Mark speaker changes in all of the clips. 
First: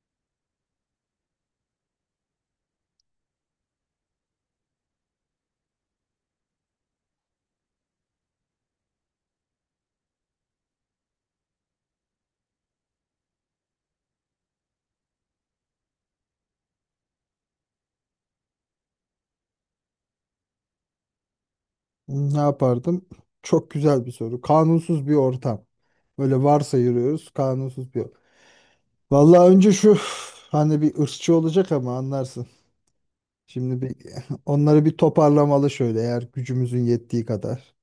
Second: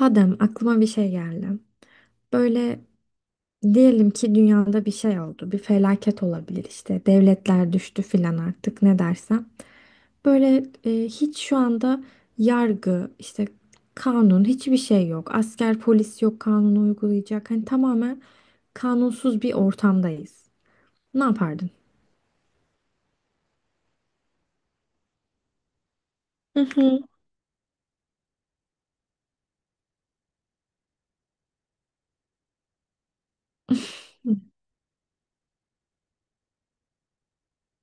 Speaker 1: Adem, aklıma bir şey geldi. Böyle diyelim ki dünyada bir şey oldu, bir felaket olabilir işte, devletler düştü filan artık ne dersen. Böyle hiç şu anda yargı, işte kanun, hiçbir şey yok. Asker, polis yok kanunu uygulayacak. Hani tamamen kanunsuz bir ortamdayız. Ne yapardın?
Speaker 2: Ne yapardım? Çok güzel bir soru. Kanunsuz bir ortam. Böyle
Speaker 1: Hı hı.
Speaker 2: varsayıyoruz, kanunsuz bir ortam. Vallahi önce şu hani bir ırkçı olacak ama anlarsın. Şimdi bir onları bir toparlamalı, şöyle, eğer gücümüzün yettiği kadar.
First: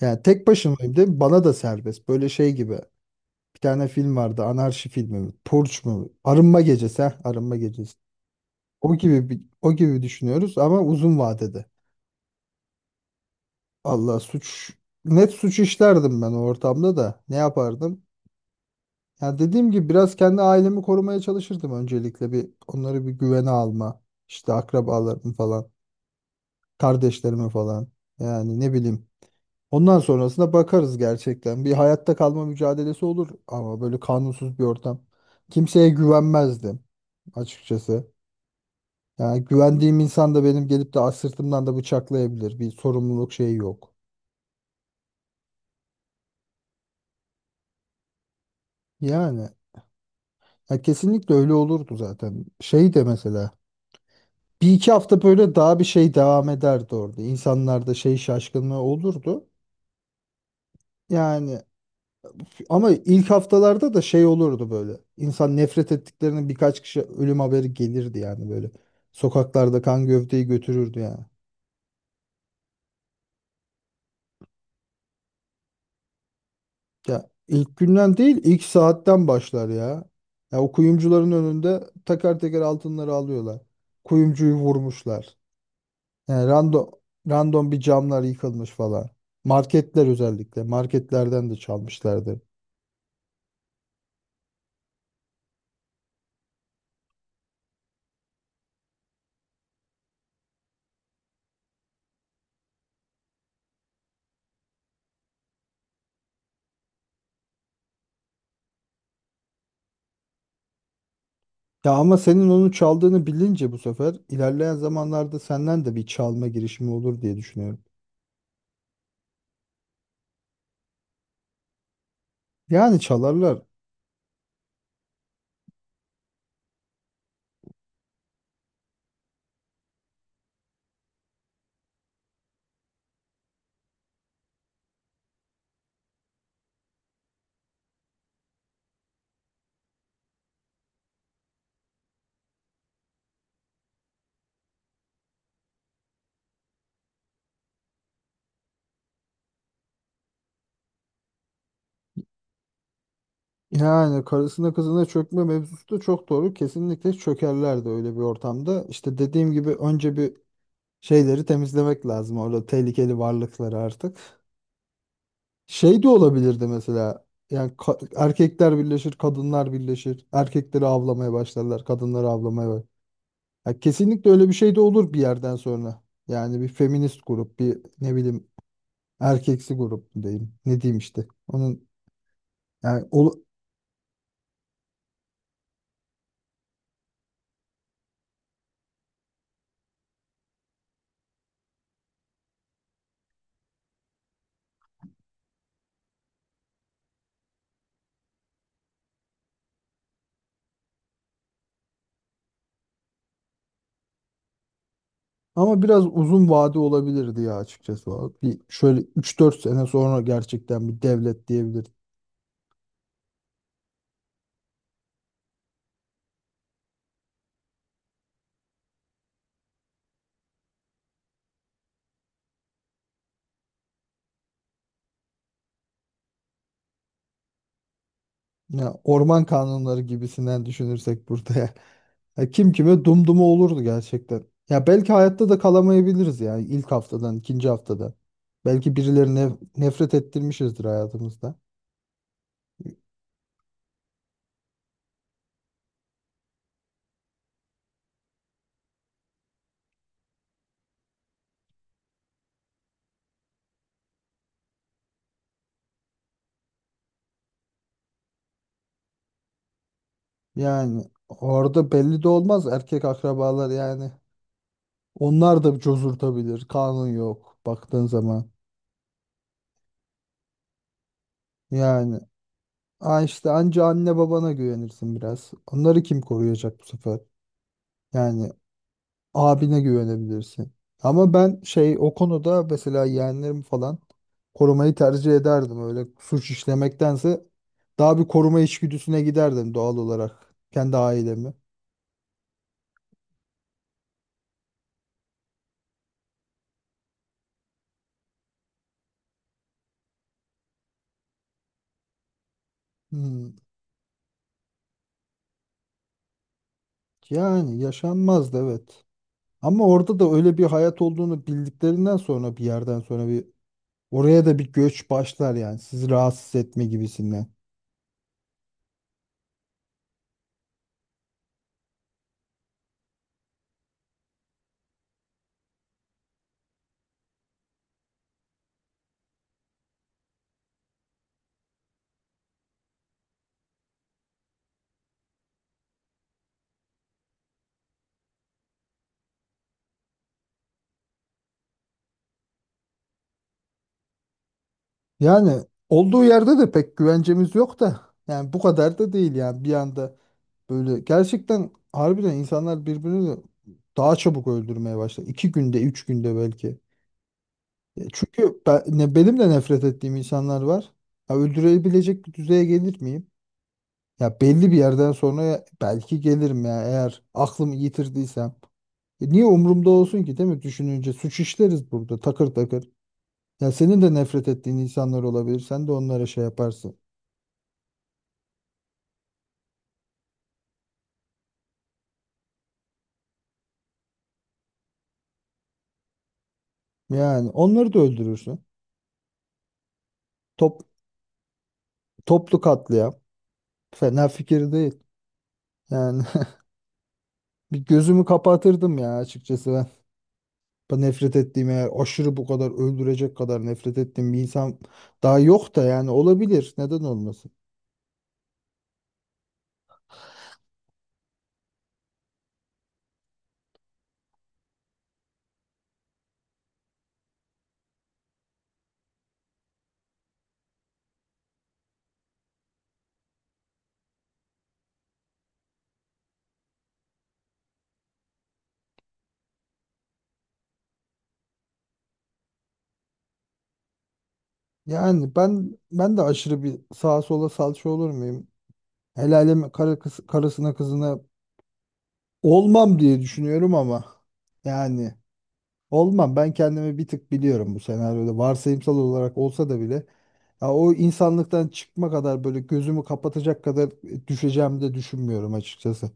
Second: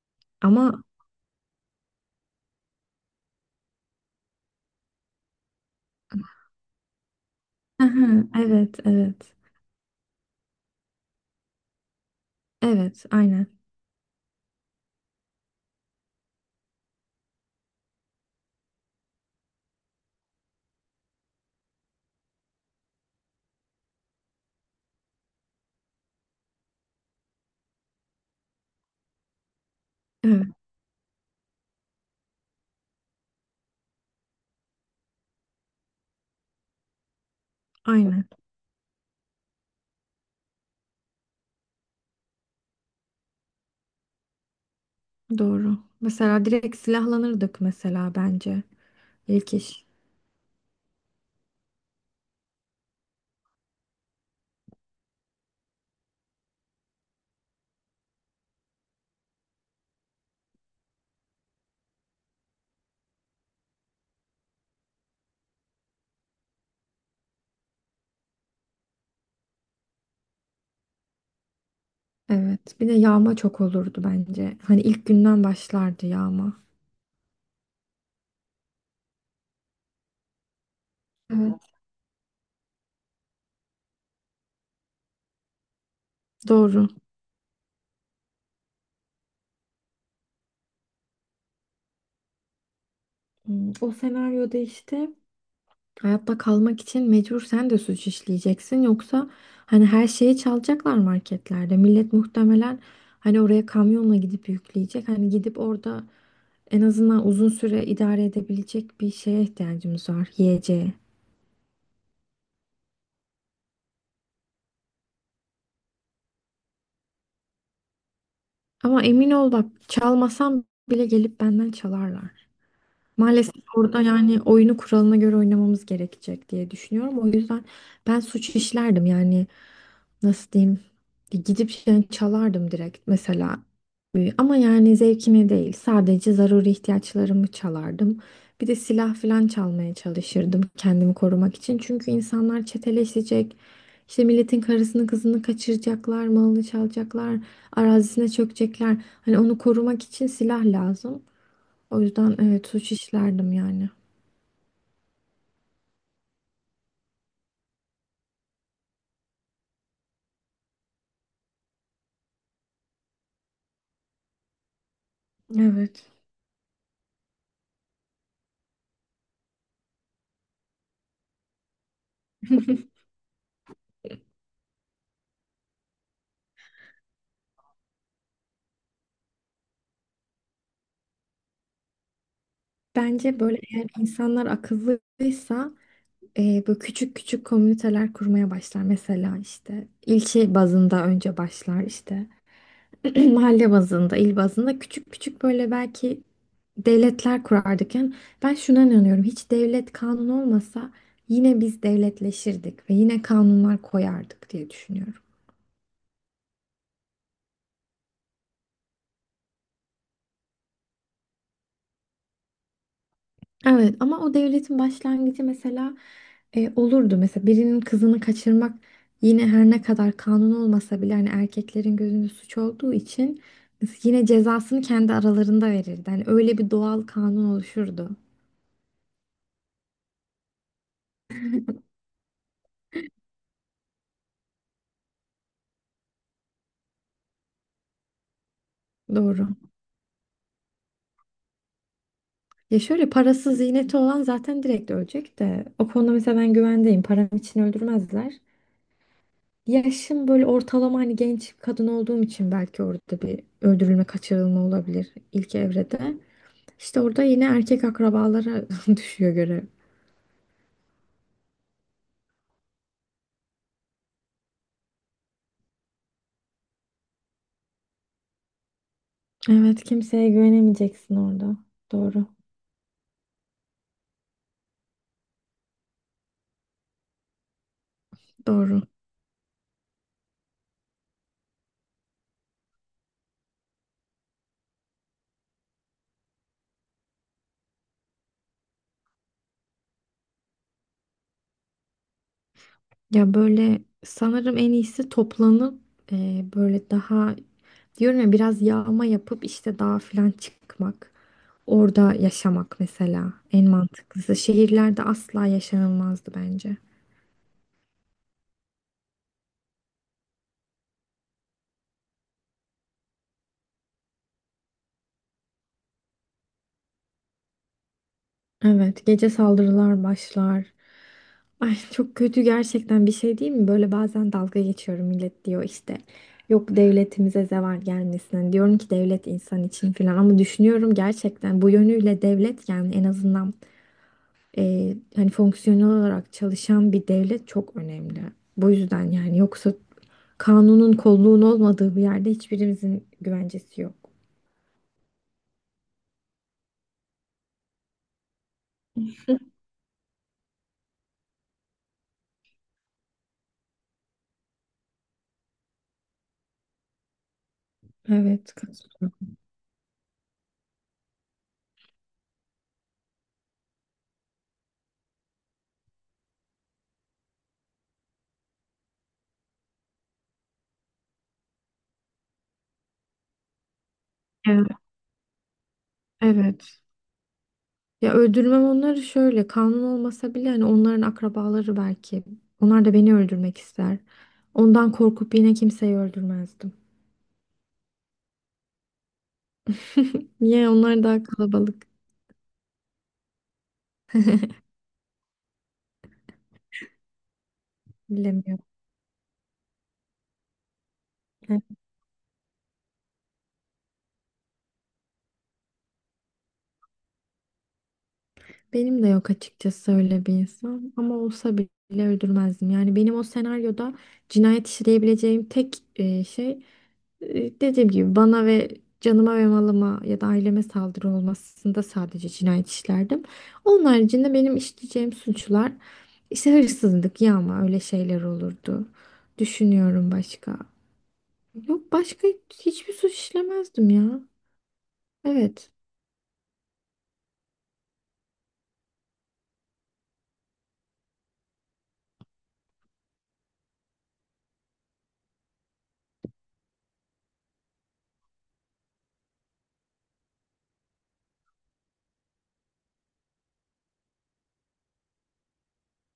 Speaker 2: Yani tek
Speaker 1: Ama
Speaker 2: başımayım değil mi? Bana da serbest. Böyle şey gibi. Bir tane film vardı. Anarşi filmi mi? Purge mu? Arınma gecesi. Ha, Arınma gecesi.
Speaker 1: aha, evet,
Speaker 2: O gibi
Speaker 1: evet.
Speaker 2: bir, o gibi düşünüyoruz ama uzun vadede.
Speaker 1: Evet, aynen.
Speaker 2: Allah suç net suç işlerdim ben o ortamda da. Ne yapardım? Ya dediğim gibi biraz kendi ailemi korumaya çalışırdım, öncelikle bir onları bir güvene alma. İşte akrabalarımı falan, kardeşlerimi falan. Yani ne bileyim. Ondan
Speaker 1: Evet,
Speaker 2: sonrasına bakarız gerçekten. Bir hayatta kalma mücadelesi olur ama böyle kanunsuz bir ortam. Kimseye güvenmezdim açıkçası.
Speaker 1: aynen.
Speaker 2: Yani güvendiğim insan da benim gelip de sırtımdan da bıçaklayabilir. Bir sorumluluk şeyi yok.
Speaker 1: Doğru. Mesela direkt silahlanırdık mesela bence.
Speaker 2: Yani,
Speaker 1: İlk iş.
Speaker 2: ya, kesinlikle öyle olurdu zaten. Şey de mesela, 1-2 hafta böyle daha bir şey devam ederdi orada. İnsanlarda şey şaşkınlığı olurdu. Yani, ama ilk haftalarda da şey olurdu böyle. İnsan nefret ettiklerinin birkaç kişi ölüm haberi gelirdi yani böyle. Sokaklarda kan gövdeyi götürürdü yani.
Speaker 1: Evet. Bir de yağma çok olurdu bence. Hani ilk günden başlardı yağma.
Speaker 2: Ya ilk günden değil, ilk saatten başlar ya. Ya o kuyumcuların
Speaker 1: Evet.
Speaker 2: önünde teker teker altınları alıyorlar. Kuyumcuyu vurmuşlar. Yani,
Speaker 1: Doğru.
Speaker 2: random bir camlar yıkılmış falan. Marketler özellikle. Marketlerden de çalmışlardı.
Speaker 1: Hmm, o senaryoda işte hayatta kalmak için mecbur sen de suç işleyeceksin. Yoksa hani her şeyi çalacaklar marketlerde. Millet muhtemelen hani oraya kamyonla gidip yükleyecek. Hani gidip orada en azından uzun süre idare edebilecek bir şeye ihtiyacımız var. Yiyeceğe.
Speaker 2: Ya ama senin onu çaldığını bilince bu sefer ilerleyen zamanlarda senden de bir çalma girişimi olur diye düşünüyorum.
Speaker 1: Ama emin ol bak çalmasam bile gelip benden çalarlar.
Speaker 2: Yani
Speaker 1: Maalesef
Speaker 2: çalarlar.
Speaker 1: orada yani oyunu kuralına göre oynamamız gerekecek diye düşünüyorum. O yüzden ben suç işlerdim yani nasıl diyeyim gidip yani çalardım direkt mesela. Ama yani zevkime değil sadece zaruri ihtiyaçlarımı çalardım. Bir de silah falan çalmaya çalışırdım kendimi korumak için. Çünkü insanlar çeteleşecek. İşte milletin karısını kızını kaçıracaklar, malını çalacaklar, arazisine çökecekler. Hani onu korumak için silah lazım. O yüzden evet suç işlerdim yani.
Speaker 2: Yani karısına kızına çökme mevzusu da çok doğru. Kesinlikle çökerler de öyle bir ortamda. İşte dediğim gibi önce bir şeyleri temizlemek lazım. Orada tehlikeli varlıkları artık. Şey
Speaker 1: Evet.
Speaker 2: de olabilirdi mesela. Yani, erkekler birleşir, kadınlar birleşir. Erkekleri avlamaya başlarlar, kadınları avlamaya. Ya kesinlikle öyle bir şey de olur bir yerden sonra. Yani bir feminist grup, bir ne bileyim, erkeksi grup mu diyeyim. Ne diyeyim işte. Onun yani.
Speaker 1: Bence böyle eğer insanlar akıllıysa böyle küçük küçük komüniteler kurmaya başlar. Mesela işte ilçe bazında önce başlar işte mahalle bazında, il bazında küçük küçük böyle belki devletler kurardık. Yani ben şuna inanıyorum hiç devlet kanun olmasa yine biz devletleşirdik ve yine kanunlar koyardık diye düşünüyorum.
Speaker 2: Ama biraz uzun vade olabilirdi ya açıkçası. Bir şöyle 3-4 sene sonra gerçekten bir devlet diyebiliriz.
Speaker 1: Evet ama o devletin başlangıcı mesela olurdu. Mesela birinin kızını kaçırmak yine her ne kadar kanun olmasa bile hani erkeklerin gözünde suç olduğu için yine cezasını kendi aralarında verirdi. Hani öyle bir doğal kanun oluşurdu.
Speaker 2: Ya orman kanunları gibisinden düşünürsek burada ya. Ya kim kime dumdumu olurdu gerçekten. Ya belki hayatta da kalamayabiliriz ya, ilk haftadan, ikinci haftada. Belki
Speaker 1: Doğru.
Speaker 2: birilerine nefret ettirmişizdir hayatımızda.
Speaker 1: Ya şöyle parasız ziyneti olan zaten direkt ölecek de o konuda mesela ben güvendeyim. Param için öldürmezler. Yaşım böyle ortalama hani genç kadın olduğum için belki orada bir öldürülme kaçırılma olabilir ilk evrede. İşte orada yine erkek akrabalara düşüyor görev.
Speaker 2: Yani orada belli de olmaz erkek akrabalar yani. Onlar da cozurtabilir. Kanun yok baktığın zaman.
Speaker 1: Evet, kimseye güvenemeyeceksin orada.
Speaker 2: Yani
Speaker 1: Doğru.
Speaker 2: ha işte, anca anne babana güvenirsin biraz. Onları kim koruyacak bu sefer? Yani
Speaker 1: Doğru.
Speaker 2: abine güvenebilirsin. Ama ben şey o konuda, mesela yeğenlerimi falan korumayı tercih ederdim. Öyle suç işlemektense daha bir koruma içgüdüsüne giderdim doğal olarak. Kendi ailemi.
Speaker 1: Ya böyle sanırım en iyisi toplanıp böyle daha diyorum ya biraz yağma yapıp işte dağa falan çıkmak. Orada yaşamak mesela
Speaker 2: Hmm.
Speaker 1: en mantıklısı. Şehirlerde asla yaşanılmazdı bence.
Speaker 2: Yani yaşanmazdı, evet. Ama orada da öyle bir hayat olduğunu bildiklerinden sonra bir yerden sonra bir oraya da bir göç başlar yani, sizi rahatsız etme gibisinden.
Speaker 1: Evet, gece saldırılar başlar. Ay çok kötü gerçekten bir şey değil mi? Böyle bazen dalga geçiyorum millet diyor işte. Yok devletimize zeval gelmesin. Hani diyorum ki devlet insan için falan ama düşünüyorum gerçekten bu yönüyle devlet yani en azından hani fonksiyonel olarak çalışan bir devlet çok önemli. Bu yüzden yani yoksa kanunun kolluğun olmadığı bir yerde hiçbirimizin güvencesi yok.
Speaker 2: Yani olduğu yerde de pek güvencemiz yok da yani bu kadar da değil yani, bir anda böyle gerçekten harbiden insanlar birbirini daha çabuk öldürmeye başlar. 2 günde, 3 günde belki.
Speaker 1: Evet,
Speaker 2: Çünkü
Speaker 1: katılıyorum.
Speaker 2: benim de nefret ettiğim insanlar var. Ya öldürebilecek bir düzeye gelir miyim? Ya belli bir yerden sonra belki gelirim ya, eğer aklımı yitirdiysem. E, niye umurumda olsun ki, değil mi? Düşününce suç işleriz burada takır takır. Ya senin de nefret
Speaker 1: Evet.
Speaker 2: ettiğin insanlar olabilir. Sen de onlara şey
Speaker 1: Evet.
Speaker 2: yaparsın.
Speaker 1: Ya öldürmem onları şöyle kanun olmasa bile hani onların akrabaları belki. Onlar da beni öldürmek ister. Ondan korkup yine kimseyi öldürmezdim.
Speaker 2: Yani onları da öldürürsün.
Speaker 1: Niye
Speaker 2: Top,
Speaker 1: onlar daha kalabalık
Speaker 2: Toplu katliam. Fena fikir değil. Yani bir gözümü
Speaker 1: bilemiyorum.
Speaker 2: kapatırdım ya açıkçası ben. Ben nefret
Speaker 1: Evet,
Speaker 2: ettiğim, eğer aşırı bu kadar öldürecek kadar nefret ettiğim bir insan daha yok da yani olabilir. Neden olmasın?
Speaker 1: benim de yok açıkçası öyle bir insan ama olsa bile öldürmezdim. Yani benim o senaryoda cinayet işleyebileceğim tek dediğim gibi bana ve canıma ve malıma ya da aileme saldırı olmasında sadece cinayet işlerdim. Onun haricinde benim işleyeceğim suçlar işte hırsızlık, yağma öyle şeyler olurdu. Düşünüyorum başka. Yok başka hiçbir suç işlemezdim ya.
Speaker 2: Yani,
Speaker 1: Evet.
Speaker 2: ben de aşırı bir sağa sola salça olur muyum? Helaleme karısına kızına olmam diye düşünüyorum ama yani, olmam. Ben kendimi bir tık biliyorum bu senaryoda. Varsayımsal olarak olsa da bile. Ya o insanlıktan çıkma kadar böyle gözümü kapatacak kadar düşeceğimi de düşünmüyorum açıkçası.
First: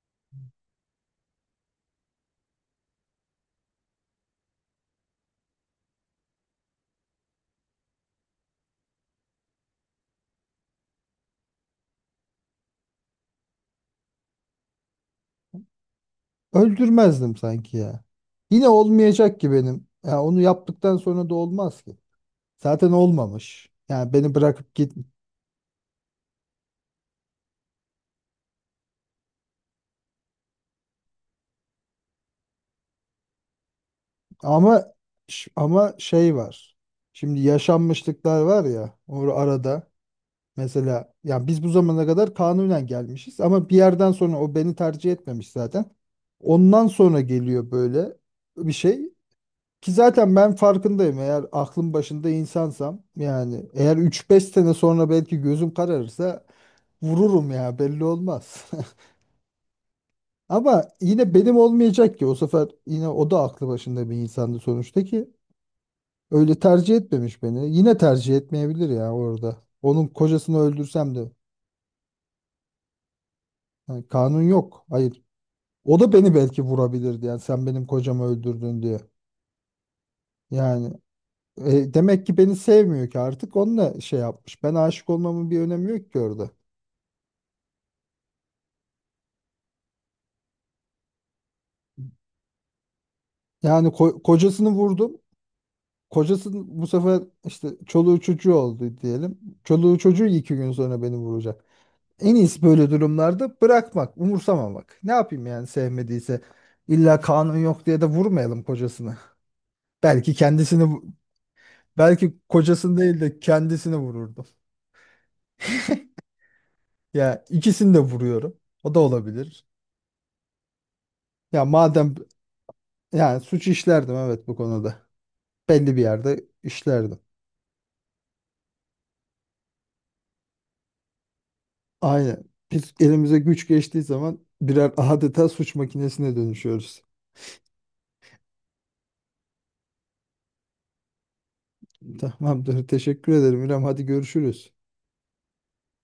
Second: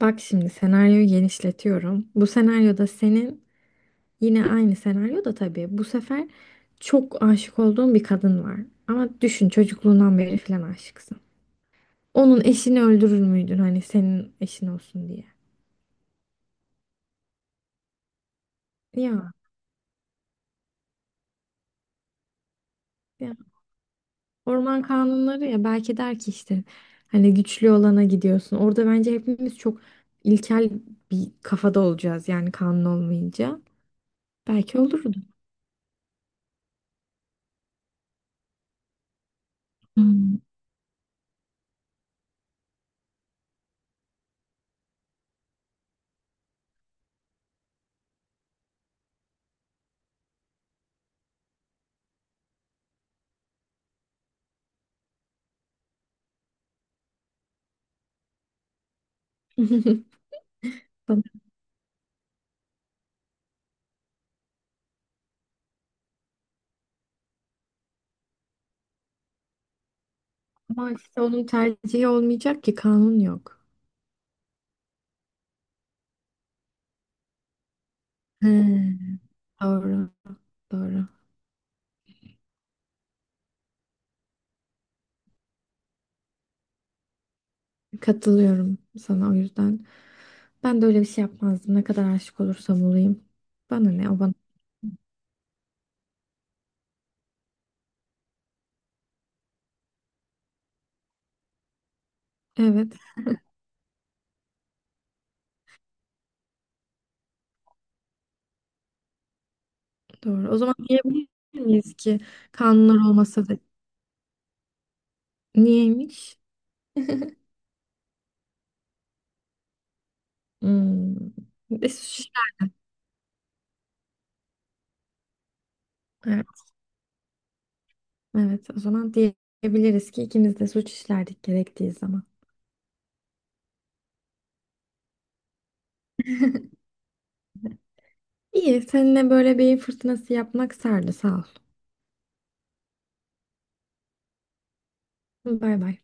Speaker 1: Bak şimdi senaryoyu genişletiyorum. Bu senaryoda senin yine aynı senaryoda tabii. Bu sefer çok aşık olduğun bir kadın var. Ama düşün çocukluğundan beri falan aşıksın. Onun eşini öldürür müydün hani senin eşin olsun diye?
Speaker 2: Öldürmezdim sanki ya. Yine
Speaker 1: Ya,
Speaker 2: olmayacak ki benim. Ya onu yaptıktan sonra da olmaz ki. Zaten
Speaker 1: ya
Speaker 2: olmamış. Yani beni bırakıp
Speaker 1: orman
Speaker 2: git.
Speaker 1: kanunları ya belki der ki işte hani güçlü olana gidiyorsun. Orada bence hepimiz çok ilkel bir kafada olacağız yani kanun olmayınca. Belki
Speaker 2: Ama
Speaker 1: olurdu.
Speaker 2: ama şey var. Şimdi yaşanmışlıklar var ya, arada.
Speaker 1: Hmm.
Speaker 2: Mesela yani biz bu zamana kadar kanunen gelmişiz ama bir yerden sonra o beni tercih etmemiş zaten. Ondan sonra geliyor böyle bir şey ki zaten ben farkındayım, eğer aklım başında insansam yani, eğer 3-5 sene sonra belki gözüm kararırsa vururum ya, belli olmaz. Ama yine benim olmayacak ki o sefer, yine o da aklı başında bir insandı sonuçta ki. Öyle tercih etmemiş beni. Yine tercih etmeyebilir ya orada. Onun kocasını
Speaker 1: Ama
Speaker 2: öldürsem
Speaker 1: işte
Speaker 2: de
Speaker 1: onun tercihi olmayacak ki kanun yok.
Speaker 2: yani kanun yok. Hayır. O da beni belki vurabilirdi yani, sen benim kocamı öldürdün diye.
Speaker 1: He. Doğru,
Speaker 2: Yani,
Speaker 1: doğru.
Speaker 2: demek ki beni sevmiyor ki artık, onunla şey yapmış. Ben aşık olmamın bir önemi yok ki orada.
Speaker 1: Katılıyorum sana o yüzden. Ben de öyle bir şey yapmazdım. Ne kadar aşık olursam olayım.
Speaker 2: Yani,
Speaker 1: Bana ne o bana.
Speaker 2: kocasını vurdum. Kocası bu sefer işte çoluğu çocuğu oldu diyelim. Çoluğu çocuğu 2 gün sonra beni vuracak. En iyisi böyle
Speaker 1: Evet
Speaker 2: durumlarda bırakmak, umursamamak. Ne yapayım yani sevmediyse. İlla kanun yok diye de vurmayalım kocasını. Belki
Speaker 1: doğru. O zaman
Speaker 2: kendisini,
Speaker 1: diyebilir miyiz ki
Speaker 2: belki
Speaker 1: kanunlar
Speaker 2: kocasını değil de
Speaker 1: olmasa da
Speaker 2: kendisini vururdum.
Speaker 1: niyeymiş?
Speaker 2: Ya ikisini de vuruyorum. O da olabilir.
Speaker 1: Hmm.
Speaker 2: Ya
Speaker 1: E,
Speaker 2: madem,
Speaker 1: suç işler-
Speaker 2: yani suç işlerdim evet bu konuda. Belli bir yerde
Speaker 1: Evet,
Speaker 2: işlerdim.
Speaker 1: evet o zaman diyebiliriz ki ikimiz de suç işlerdik gerektiği zaman.
Speaker 2: Aynen. Biz elimize güç geçtiği zaman birer adeta suç makinesine dönüşüyoruz.
Speaker 1: İyi seninle böyle beyin fırtınası yapmak sardı sağ ol.
Speaker 2: Tamamdır. Teşekkür ederim İrem. Hadi görüşürüz.
Speaker 1: Bay bay.